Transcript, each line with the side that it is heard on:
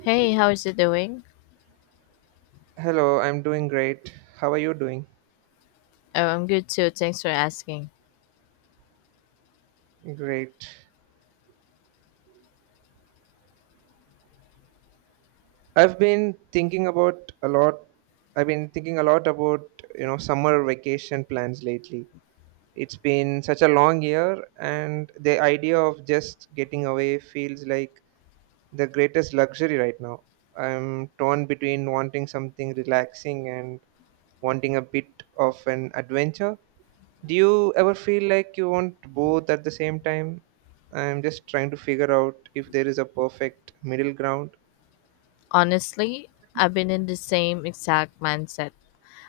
left: Hey, how is it doing?
right: Hello, I'm doing great. How are you doing?
left: Oh, I'm good too. Thanks for asking.
right: Great. I've been thinking about a lot. I've been thinking a lot about summer vacation plans lately. It's been such a long year, and the idea of just getting away feels like the greatest luxury right now. I'm torn between wanting something relaxing and wanting a bit of an adventure. Do you ever feel like you want both at the same time? I'm just trying to figure out if there is a perfect middle ground.
left: Honestly, I've been in the same exact mindset.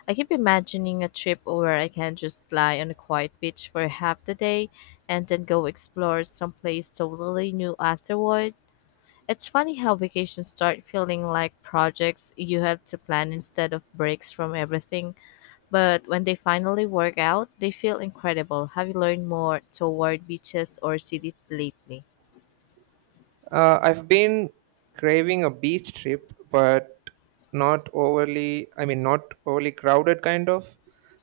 left: I keep imagining a trip where I can just lie on a quiet beach for half the day and then go explore someplace totally new afterward. It's funny how vacations start feeling like projects you have to plan instead of breaks from everything. But when they finally work out, they feel incredible. Have you learned more toward beaches or city lately?
right: I've been craving a beach trip, but not overly, I mean, not overly crowded kind of,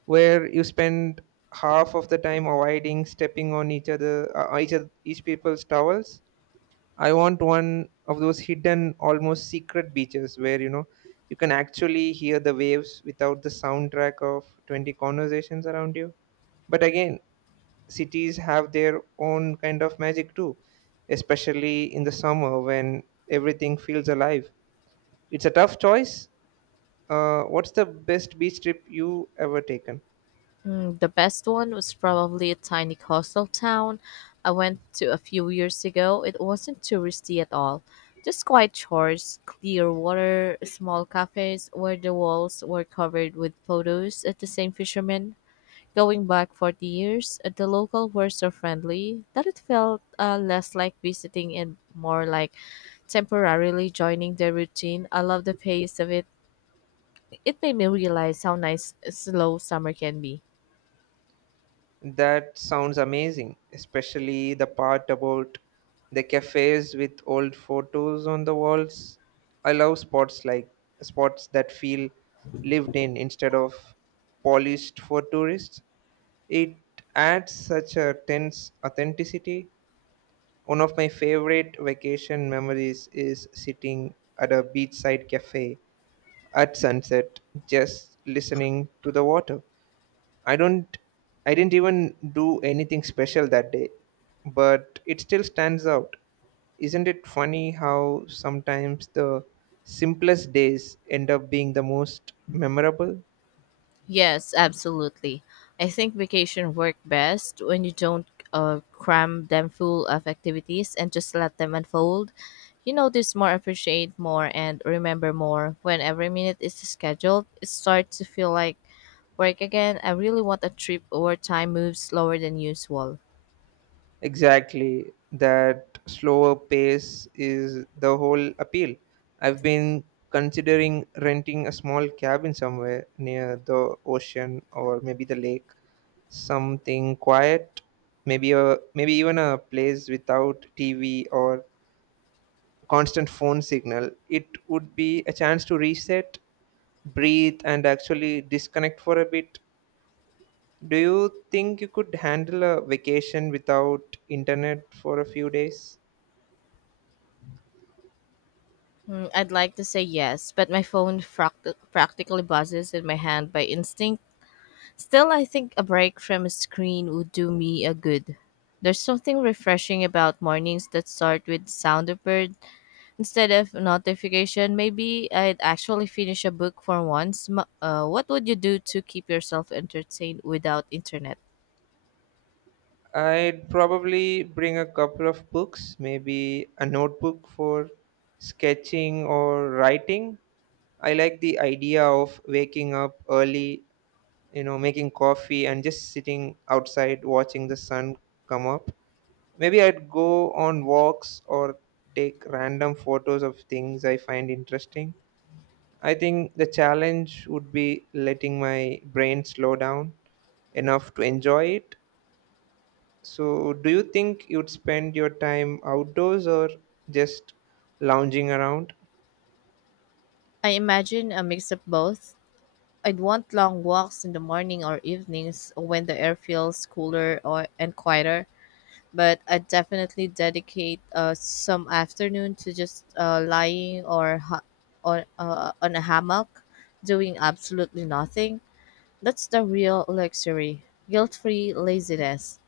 right: where you spend half of the time avoiding stepping on each other, each people's towels. I want one of those hidden, almost secret beaches where you know you can actually hear the waves without the soundtrack of 20 conversations around you. But again, cities have their own kind of magic too, especially in the summer when everything feels alive. It's a tough choice. What's the best beach trip you ever taken?
left: The best one was probably a tiny coastal town I went to a few years ago. It wasn't touristy at all. Just quiet shores, clear water, small cafes where the walls were covered with photos of the same fishermen. Going back 40 years, the locals were so friendly that it felt less like visiting and more like temporarily joining their routine. I love the pace of it. It made me realize how nice a slow summer can be.
right: That sounds amazing, especially the part about the cafes with old photos on the walls. I love spots that feel lived in instead of polished for tourists. It adds such a tense authenticity. One of my favorite vacation memories is sitting at a beachside cafe at sunset, just listening to the water. I don't I didn't even do anything special that day, but it still stands out. Isn't it funny how sometimes the simplest days end up being the most memorable?
left: Yes, absolutely. I think vacation work best when you don't cram them full of activities and just let them unfold. You notice more, appreciate more, and remember more. When every minute is scheduled, it starts to feel like work again. I really want a trip where time moves slower than usual.
right: Exactly. That slower pace is the whole appeal. I've been considering renting a small cabin somewhere near the ocean or maybe the lake. Something quiet, maybe even a place without TV or constant phone signal. It would be a chance to reset, breathe and actually disconnect for a bit. Do you think you could handle a vacation without internet for a few days?
left: I'd like to say yes, but my phone practically buzzes in my hand by instinct. Still, I think a break from a screen would do me a good. There's something refreshing about mornings that start with sound of bird instead of notification. Maybe I'd actually finish a book for once. What would you do to keep yourself entertained without internet?
right: I'd probably bring a couple of books, maybe a notebook for sketching or writing. I like the idea of waking up early, making coffee and just sitting outside watching the sun come up. Maybe I'd go on walks or take random photos of things I find interesting. I think the challenge would be letting my brain slow down enough to enjoy it. So do you think you'd spend your time outdoors or just lounging around?
left: I imagine a mix of both. I'd want long walks in the morning or evenings when the air feels cooler or and quieter, but I definitely dedicate some afternoon to just on a hammock, doing absolutely nothing. That's the real luxury, guilt-free laziness.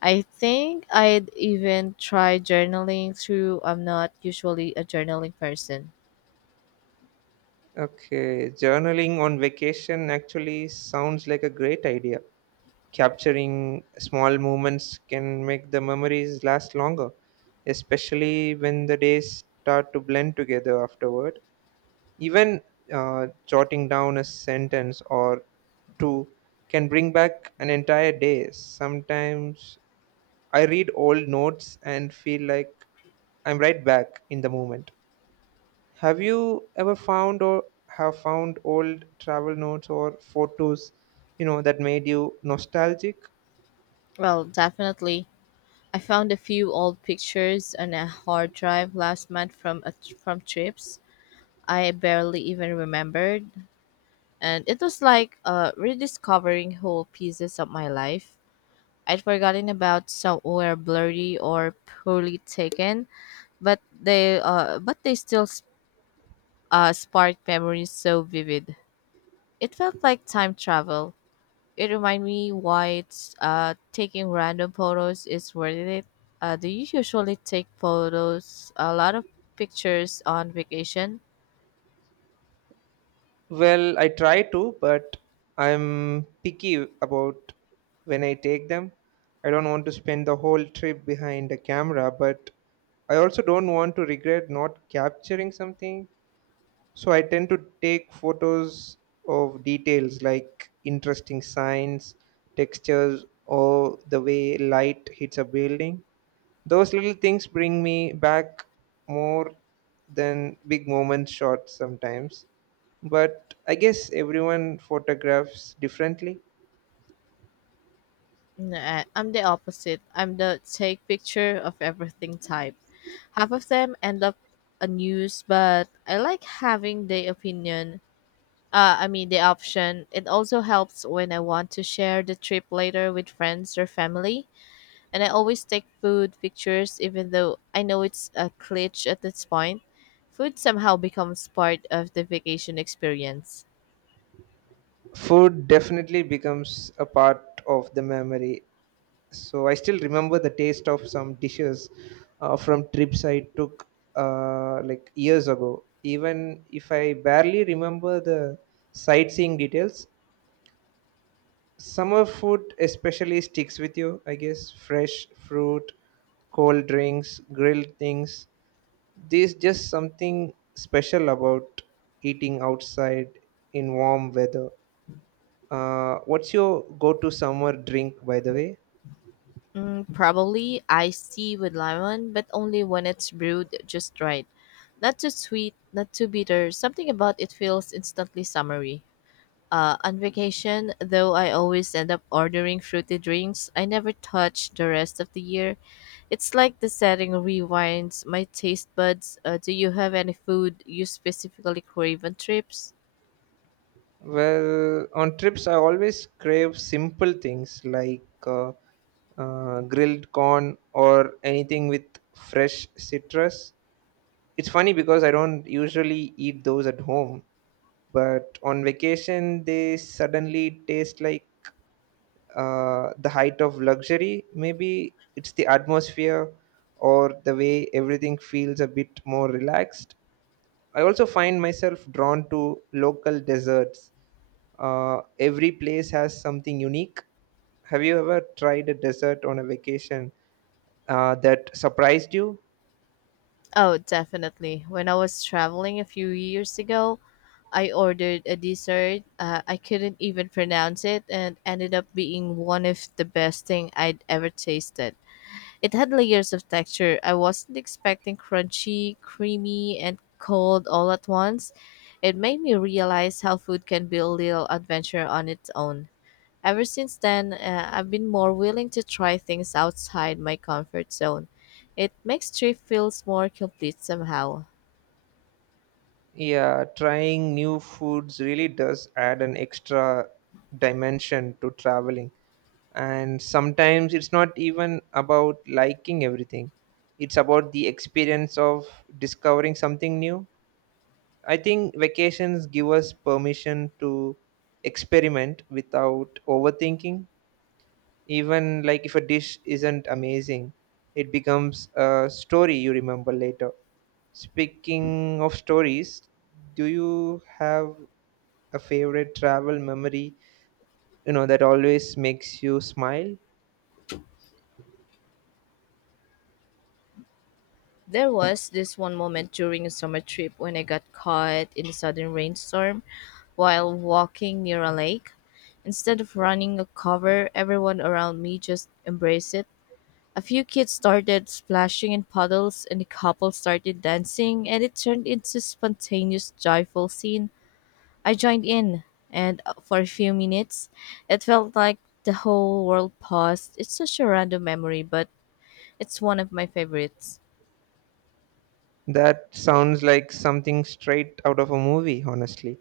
left: I think I'd even try journaling through. I'm not usually a journaling person.
right: Okay, journaling on vacation actually sounds like a great idea. Capturing small moments can make the memories last longer, especially when the days start to blend together afterward. Even jotting down a sentence or two can bring back an entire day. Sometimes I read old notes and feel like I'm right back in the moment. Have you ever found or have found old travel notes or photos, that made you nostalgic?
left: Well, definitely. I found a few old pictures on a hard drive last month from trips I barely even remembered, and it was like rediscovering whole pieces of my life I'd forgotten about. Some were blurry or poorly taken, but they still sparked memories so vivid. It felt like time travel. It reminded me why taking random photos is worth it. Do you usually take photos, a lot of pictures on vacation?
right: Well, I try to, but I'm picky about when I take them. I don't want to spend the whole trip behind a camera, but I also don't want to regret not capturing something. So I tend to take photos of details like interesting signs, textures, or the way light hits a building. Those little things bring me back more than big moment shots sometimes. But I guess everyone photographs differently.
left: Nah, I'm the opposite. I'm the take picture of everything type. Half of them end up unused, but I like having the opinion. I mean the option. It also helps when I want to share the trip later with friends or family, and I always take food pictures even though I know it's a glitch at this point. Food somehow becomes part of the vacation experience.
right: Food definitely becomes a part of the memory. So I still remember the taste of some dishes from trips I took like years ago, even if I barely remember the sightseeing details. Summer food especially sticks with you, I guess. Fresh fruit, cold drinks, grilled things. There's just something special about eating outside in warm weather. What's your go-to summer drink, by the way?
left: Probably iced tea with lemon, but only when it's brewed just right. Not too sweet, not too bitter. Something about it feels instantly summery. On vacation, though, I always end up ordering fruity drinks I never touch the rest of the year. It's like the setting rewinds my taste buds. Do you have any food you specifically crave on trips?
right: Well, on trips, I always crave simple things like grilled corn or anything with fresh citrus. It's funny because I don't usually eat those at home, but on vacation, they suddenly taste like the height of luxury. Maybe it's the atmosphere or the way everything feels a bit more relaxed. I also find myself drawn to local desserts. Every place has something unique. Have you ever tried a dessert on a vacation that surprised you?
left: Oh, definitely. When I was traveling a few years ago, I ordered a dessert. I couldn't even pronounce it and ended up being one of the best thing I'd ever tasted. It had layers of texture. I wasn't expecting crunchy, creamy, and cold all at once. It made me realize how food can be a little adventure on its own. Ever since then, I've been more willing to try things outside my comfort zone. It makes trip feels more complete somehow.
right: Yeah, trying new foods really does add an extra dimension to traveling. And sometimes it's not even about liking everything, it's about the experience of discovering something new. I think vacations give us permission to experiment without overthinking. Even like if a dish isn't amazing, it becomes a story you remember later. Speaking of stories, do you have a favorite travel memory, that always makes you smile?
left: There was this one moment during a summer trip when I got caught in a sudden rainstorm while walking near a lake. Instead of running a cover, everyone around me just embraced it. A few kids started splashing in puddles and a couple started dancing, and it turned into a spontaneous joyful scene. I joined in, and for a few minutes it felt like the whole world paused. It's such a random memory, but it's one of my favorites.
right: That sounds like something straight out of a movie, honestly.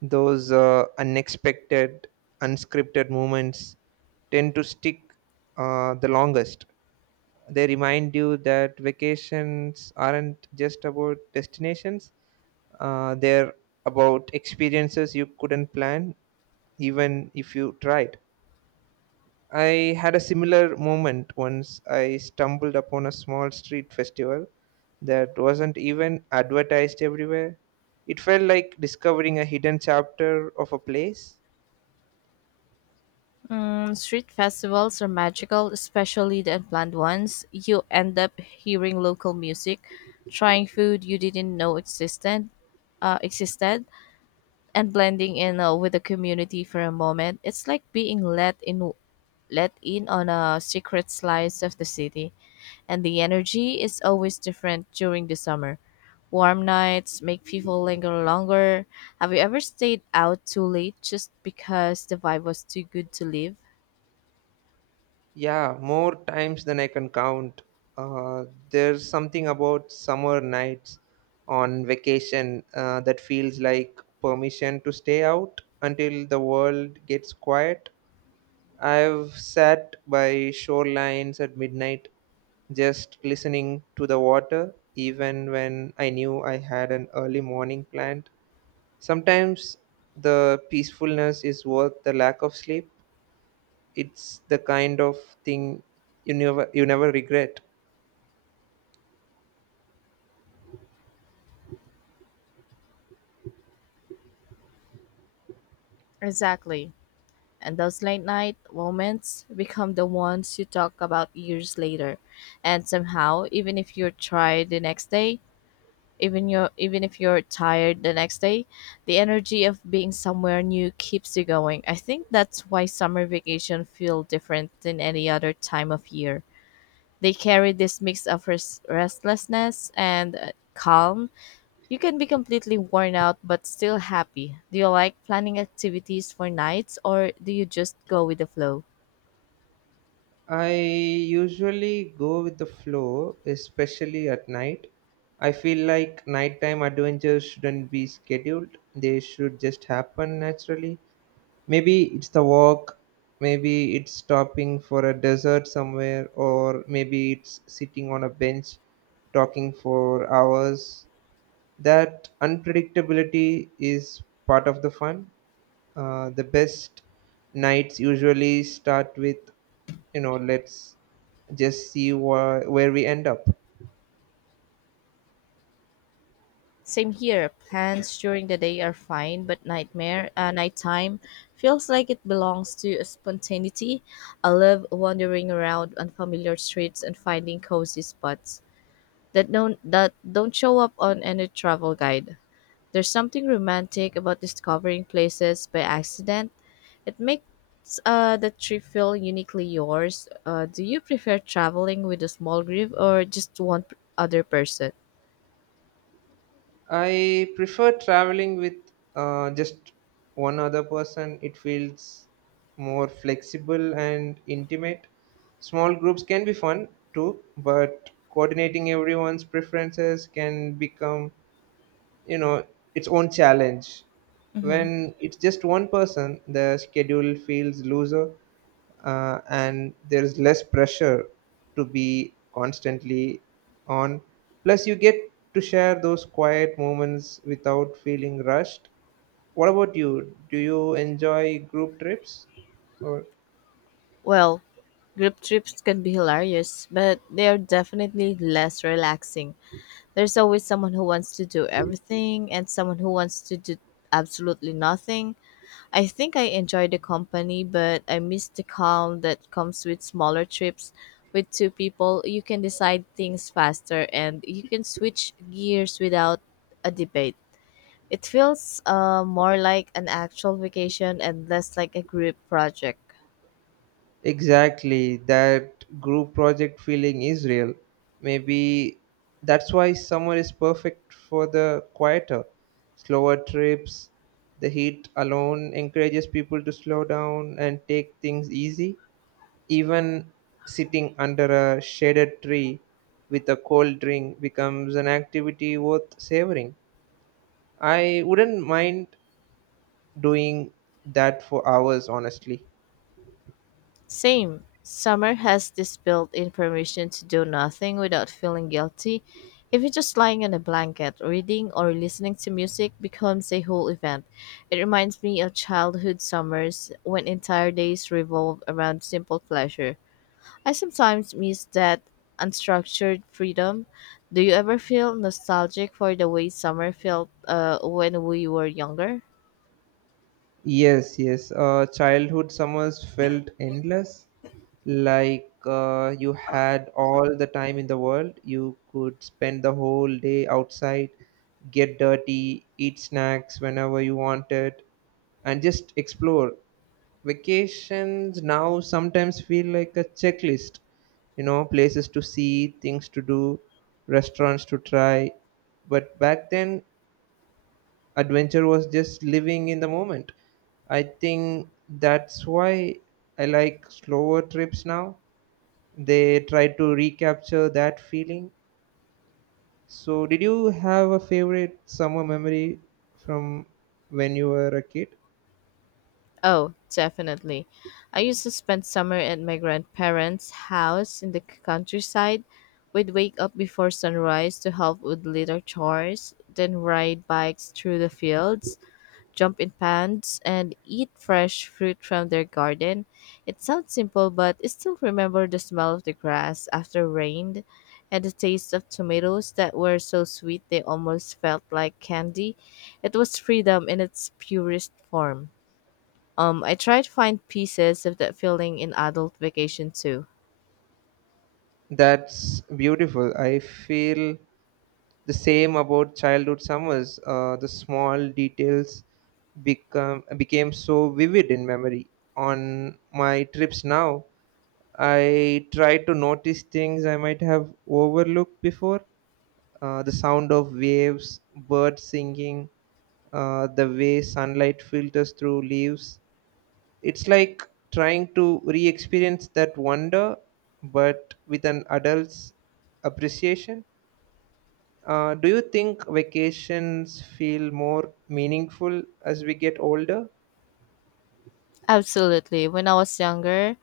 right: Those unexpected, unscripted moments tend to stick the longest. They remind you that vacations aren't just about destinations, they're about experiences you couldn't plan even if you tried. I had a similar moment once I stumbled upon a small street festival that wasn't even advertised everywhere. It felt like discovering a hidden chapter of a place.
left: Street festivals are magical, especially the unplanned ones. You end up hearing local music, trying food you didn't know existed, and blending in with the community for a moment. It's like let in on a secret slice of the city. And the energy is always different during the summer. Warm nights make people linger longer. Have you ever stayed out too late just because the vibe was too good to leave?
right: Yeah, more times than I can count. There's something about summer nights on vacation that feels like permission to stay out until the world gets quiet. I've sat by shorelines at midnight just listening to the water, even when I knew I had an early morning planned. Sometimes the peacefulness is worth the lack of sleep. It's the kind of thing you never regret.
left: Exactly. And those late night moments become the ones you talk about years later. And somehow, even if you're tired the next day, even you even if you're tired the next day, the energy of being somewhere new keeps you going. I think that's why summer vacation feel different than any other time of year. They carry this mix of restlessness and calm. You can be completely worn out but still happy. Do you like planning activities for nights or do you just go with the flow?
right: I usually go with the flow, especially at night. I feel like nighttime adventures shouldn't be scheduled. They should just happen naturally. Maybe it's the walk, maybe it's stopping for a dessert somewhere, or maybe it's sitting on a bench talking for hours. That unpredictability is part of the fun. The best nights usually start with, let's just see where we end up.
left: Same here. Plans during the day are fine, but nightmare nighttime feels like it belongs to spontaneity. I love wandering around unfamiliar streets and finding cozy spots that don't show up on any travel guide. There's something romantic about discovering places by accident. It makes the trip feel uniquely yours. Do you prefer traveling with a small group or just other person?
right: I prefer traveling with just one other person. It feels more flexible and intimate. Small groups can be fun too, but coordinating everyone's preferences can become, you know, its own challenge.
left: Hmm.
right: When it's just one person, the schedule feels looser and there is less pressure to be constantly on. Plus, you get to share those quiet moments without feeling rushed. What about you? Do you enjoy group trips? Or,
left: Well, group trips can be hilarious, but they are definitely less relaxing. There's always someone who wants to do everything and someone who wants to do absolutely nothing. I think I enjoy the company, but I miss the calm that comes with smaller trips. With two people, you can decide things faster and you can switch gears without a debate. It feels more like an actual vacation and less like a group project.
right: exactly, that group project feeling is real. Maybe that's why summer is perfect for the quieter, slower trips. The heat alone encourages people to slow down and take things easy. Even sitting under a shaded tree with a cold drink becomes an activity worth savoring. I wouldn't mind doing that for hours, honestly.
left: Same. Summer has this built in permission to do nothing without feeling guilty. Even just lying on a blanket, reading, or listening to music becomes a whole event. It reminds me of childhood summers when entire days revolve around simple pleasure. I sometimes miss that unstructured freedom. Do you ever feel nostalgic for the way summer felt when we were younger?
right: Yes, yes. Childhood summers felt endless. Like, you had all the time in the world. You could spend the whole day outside, get dirty, eat snacks whenever you wanted, and just explore. Vacations now sometimes feel like a checklist, places to see, things to do, restaurants to try. But back then adventure was just living in the moment. I think that's why I like slower trips now. They try to recapture that feeling. So did you have a favorite summer memory from when you were a kid?
left: Oh, definitely. I used to spend summer at my grandparents' house in the countryside. We'd wake up before sunrise to help with little chores, then ride bikes through the fields, jump in ponds, and eat fresh fruit from their garden. It sounds simple, but I still remember the smell of the grass after rain and the taste of tomatoes that were so sweet they almost felt like candy. It was freedom in its purest form. I try to find pieces of that feeling in adult vacation too.
right: That's beautiful. I feel the same about childhood summers. The small details become became so vivid in memory. On my trips now, I try to notice things I might have overlooked before. The sound of waves, birds singing, the way sunlight filters through leaves. It's like trying to re experience that wonder, but with an adult's appreciation. Do you think vacations feel more meaningful as we get older?
left: Absolutely. When I was younger,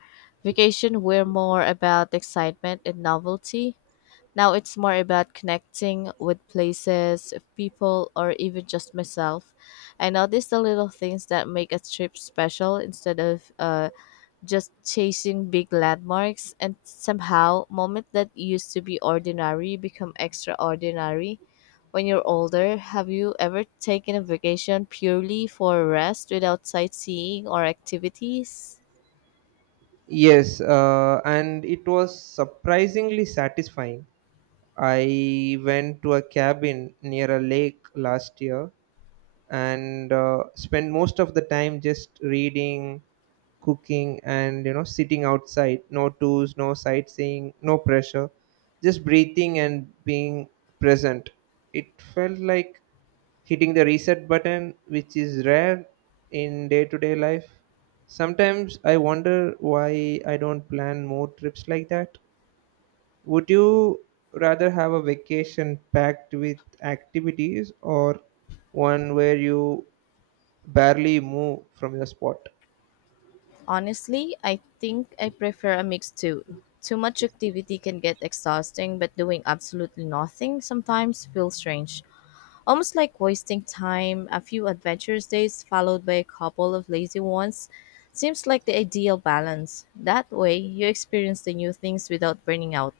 left: vacation were more about excitement and novelty. Now it's more about connecting with places, people, or even just myself. I notice the little things that make a trip special instead of just chasing big landmarks, and somehow, moments that used to be ordinary become extraordinary. When you're older, have you ever taken a vacation purely for rest without sightseeing or activities?
right: Yes, and it was surprisingly satisfying. I went to a cabin near a lake last year and spent most of the time just reading, cooking, and sitting outside. No tools, no sightseeing, no pressure, just breathing and being present. It felt like hitting the reset button, which is rare in day to day life. Sometimes I wonder why I don't plan more trips like that. Would you rather have a vacation packed with activities or one where you barely move from your spot?
left: Honestly, I think I prefer a mix too. Too much activity can get exhausting, but doing absolutely nothing sometimes feels strange. Almost like wasting time, a few adventurous days followed by a couple of lazy ones seems like the ideal balance. That way, you experience the new things without burning out.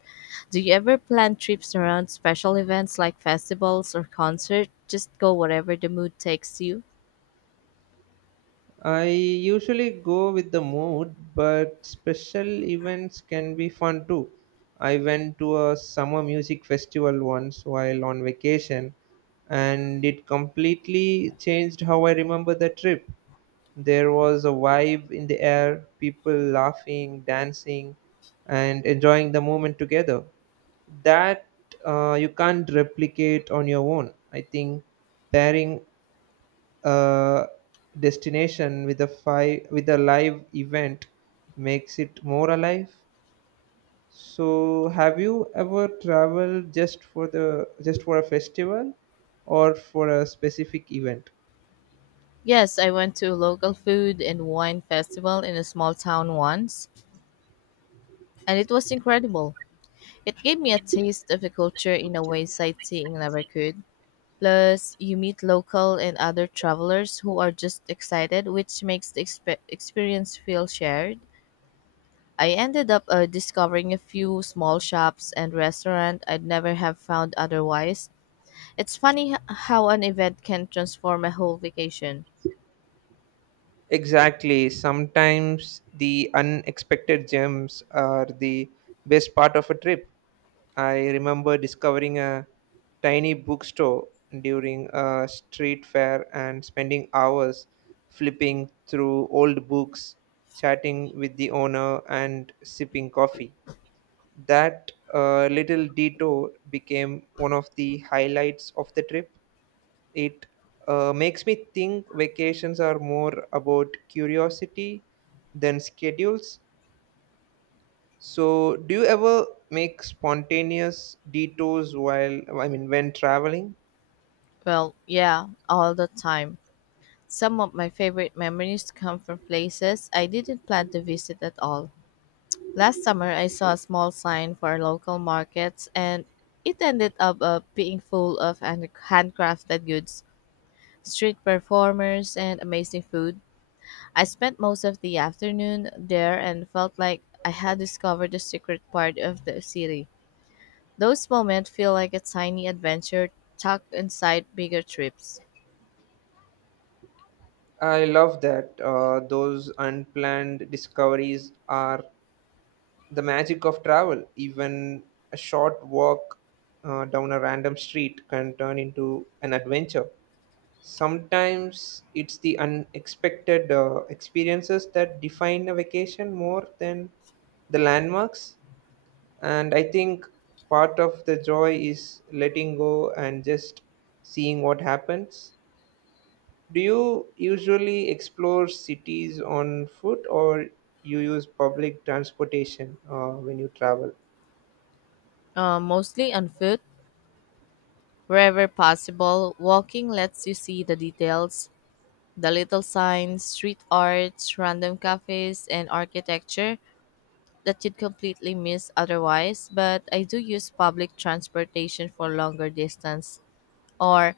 left: Do you ever plan trips around special events like festivals or concerts? Just go wherever the mood takes you?
right: I usually go with the mood, but special events can be fun too. I went to a summer music festival once while on vacation, and it completely changed how I remember the trip. There was a vibe in the air, people laughing, dancing, and enjoying the moment together. That you can't replicate on your own. I think pairing uh, destination with a live event makes it more alive. So have you ever traveled just for a festival or for a specific event?
left: Yes, I went to a local food and wine festival in a small town once, and it was incredible. It gave me a taste of the culture in a way sightseeing never could. Plus, you meet local and other travelers who are just excited, which makes the experience feel shared. I ended up discovering a few small shops and restaurants I'd never have found otherwise. It's funny how an event can transform a whole vacation.
right: Exactly. Sometimes the unexpected gems are the best part of a trip. I remember discovering a tiny bookstore during a street fair and spending hours flipping through old books, chatting with the owner, and sipping coffee. That little detour became one of the highlights of the trip. It makes me think vacations are more about curiosity than schedules. So do you ever make spontaneous detours, while I mean, when traveling?
left: Well, yeah, all the time. Some of my favorite memories come from places I didn't plan to visit at all. Last summer, I saw a small sign for local markets, and it ended up being full of handcrafted goods, street performers, and amazing food. I spent most of the afternoon there and felt like I had discovered the secret part of the city. Those moments feel like a tiny adventure tucked inside bigger trips.
right: I love that. Those unplanned discoveries are the magic of travel. Even a short walk down a random street can turn into an adventure. Sometimes it's the unexpected experiences that define a vacation more than the landmarks. And I think part of the joy is letting go and just seeing what happens. Do you usually explore cities on foot or you use public transportation when you travel?
left: Mostly on foot. Wherever possible, walking lets you see the details, the little signs, street arts, random cafes, and architecture that you'd completely miss otherwise. But I do use public transportation for longer distance or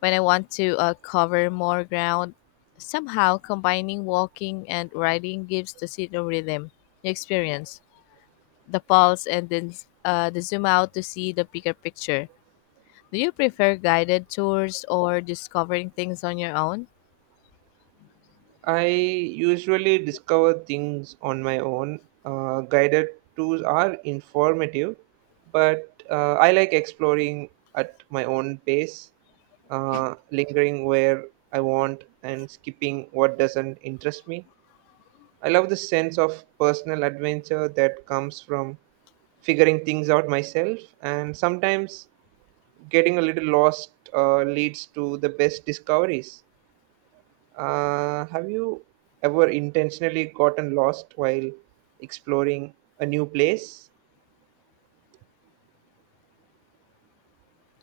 left: when I want to cover more ground. Somehow, combining walking and riding gives the city a rhythm, the experience, the pulse, and then the zoom out to see the bigger picture. Do you prefer guided tours or discovering things on your own?
right: I usually discover things on my own. Guided tours are informative, but I like exploring at my own pace, lingering where I want and skipping what doesn't interest me. I love the sense of personal adventure that comes from figuring things out myself, and sometimes getting a little lost leads to the best discoveries. Have you ever intentionally gotten lost while exploring a new place?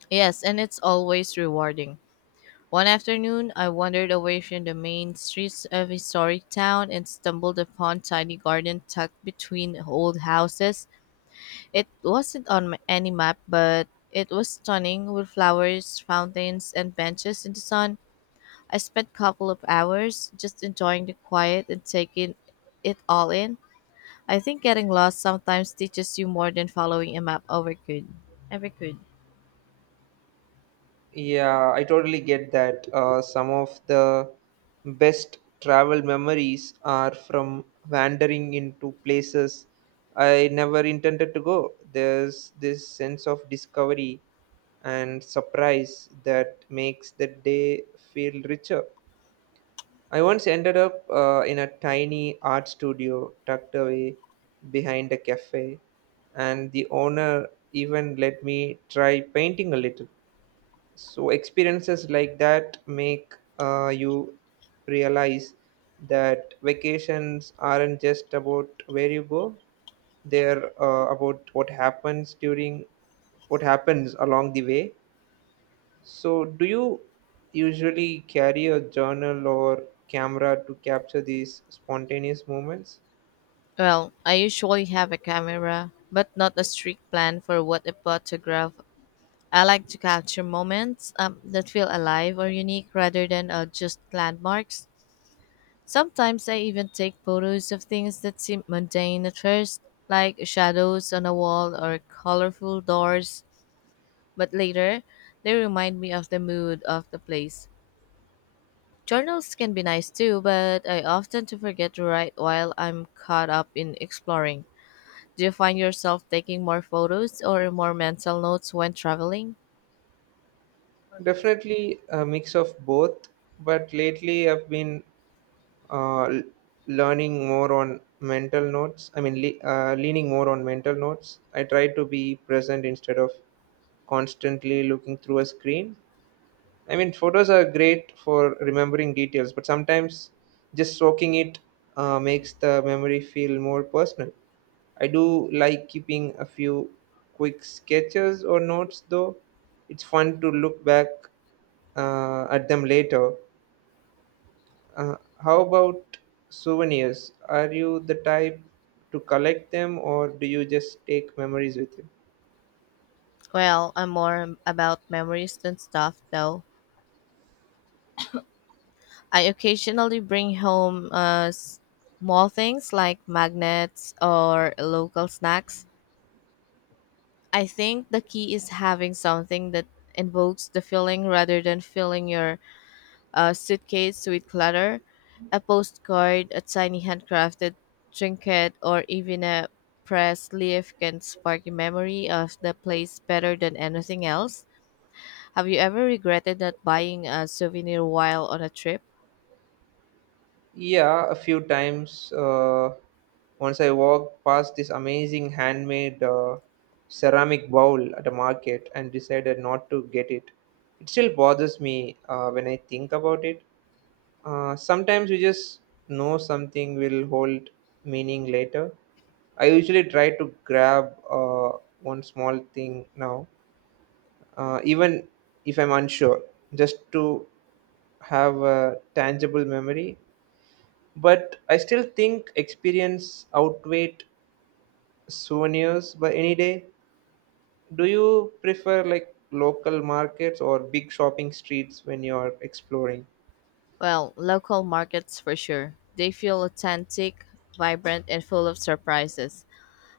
left: Yes, and it's always rewarding. One afternoon, I wandered away from the main streets of a historic town and stumbled upon tiny garden tucked between old houses. It wasn't on any map, but it was stunning with flowers, fountains, and benches in the sun. I spent a couple of hours just enjoying the quiet and taking it all in. I think getting lost sometimes teaches you more than following a map ever could.
right: Yeah, I totally get that. Some of the best travel memories are from wandering into places I never intended to go. There's this sense of discovery and surprise that makes the day feel richer. I once ended up in a tiny art studio tucked away behind a cafe, and the owner even let me try painting a little. So experiences like that make you realize that vacations aren't just about where you go, they're about what happens along the way. So do you usually carry a journal or camera to capture these spontaneous moments?
left: Well, I usually have a camera, but not a strict plan for what a photograph. I like to capture moments that feel alive or unique rather than just landmarks. Sometimes I even take photos of things that seem mundane at first, like shadows on a wall or colorful doors, but later they remind me of the mood of the place. Journals can be nice too, but I often to forget to write while I'm caught up in exploring. Do you find yourself taking more photos or more mental notes when traveling?
right: Definitely a mix of both, but lately I've been uh, l- learning more on mental notes. I mean, leaning more on mental notes. I try to be present instead of constantly looking through a screen. I mean, photos are great for remembering details, but sometimes just soaking it makes the memory feel more personal. I do like keeping a few quick sketches or notes, though. It's fun to look back at them later. Uh, how about souvenirs? Are you the type to collect them, or do you just take memories with you?
left: Well, I'm more about memories than stuff though. I occasionally bring home small things like magnets or local snacks. I think the key is having something that invokes the feeling rather than filling your a suitcase with clutter, a postcard, a tiny handcrafted trinket, or even a press leaf can spark a memory of the place better than anything else. Have you ever regretted not buying a souvenir while on a trip?
right: Yeah, a few times. Once I walked past this amazing handmade ceramic bowl at a market and decided not to get it. It still bothers me when I think about it. Sometimes we just know something will hold meaning later. I usually try to grab one small thing now, even if I'm unsure, just to have a tangible memory. But I still think experience outweighed souvenirs by any day. Do you prefer like local markets or big shopping streets when you're exploring?
left: Well, local markets for sure. They feel authentic, vibrant, and full of surprises.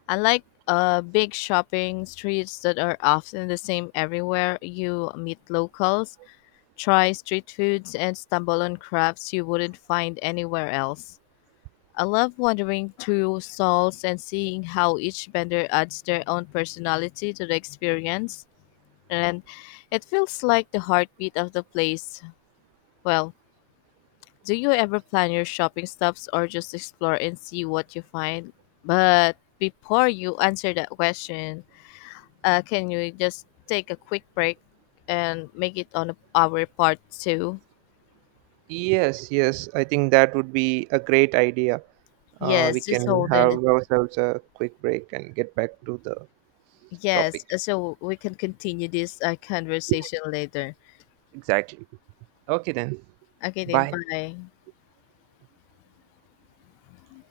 left: Unlike big shopping streets that are often the same everywhere, you meet locals. Try street foods and stumble on crafts you wouldn't find anywhere else. I love wandering through stalls and seeing how each vendor adds their own personality to the experience, and it feels like the heartbeat of the place. Well, do you ever plan your shopping stops or just explore and see what you find? But before you answer that question, can you just take a quick break and make it on our part two?
right: Yes, yes, I think that would be a great idea. We
left: Yes, just
right: can
left: hold on.
right: have ourselves a quick break and get back to the topic.
left: Yes, so we can continue this conversation later.
right: Exactly. Okay, then.
left: Okay, then
right: Bye.
left: bye.